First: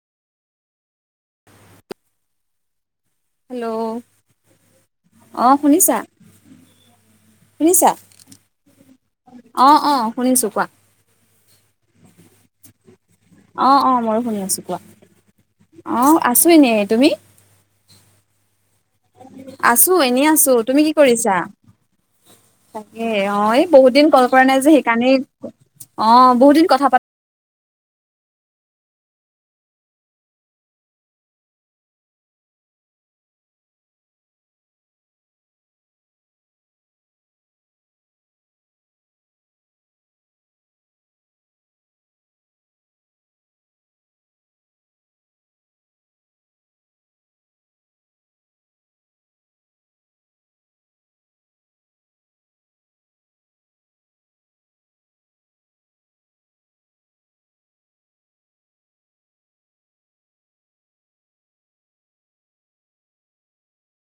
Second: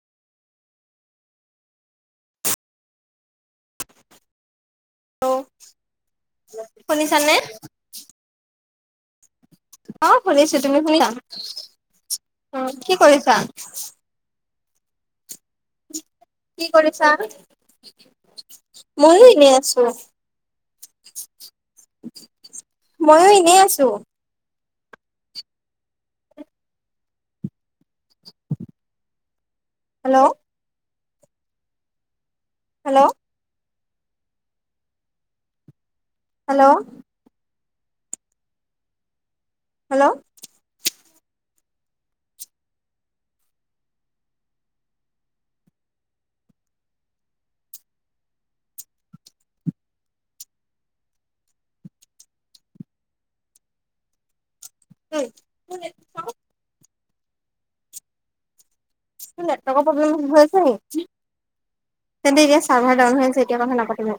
Hello, অ, hello শুনিছানে? শুনিছা-শুনিছা? অ, শুনিছো কোৱা তুমি শুনিছা অ, কি কৰিছা? অ', অ', ময়ো শুনি আছোঁ কোৱা অ, আছো কি এনেই কৰিছা? তুমি? [unintelligible] ময়ো আছো এনেই আছো তুমি কি কৰিছা? তাকে ময়ো অ, এনেই এই আছো। বহুত দিন কল কৰা নাই যে সেইকাৰণেই অ, বহুত দিন কথা পাত হেল্ল', হেল্ল', হেল্ল', হেল্ল', এই কোনে তোৰ নেটৱৰ্কৰ প্ৰব্লেম হৈ আছে নি? তেন্তে এতিয়া চাৰ্ভাৰ ডাউন হৈ আছে এতিয়া কথা নাপাতিব।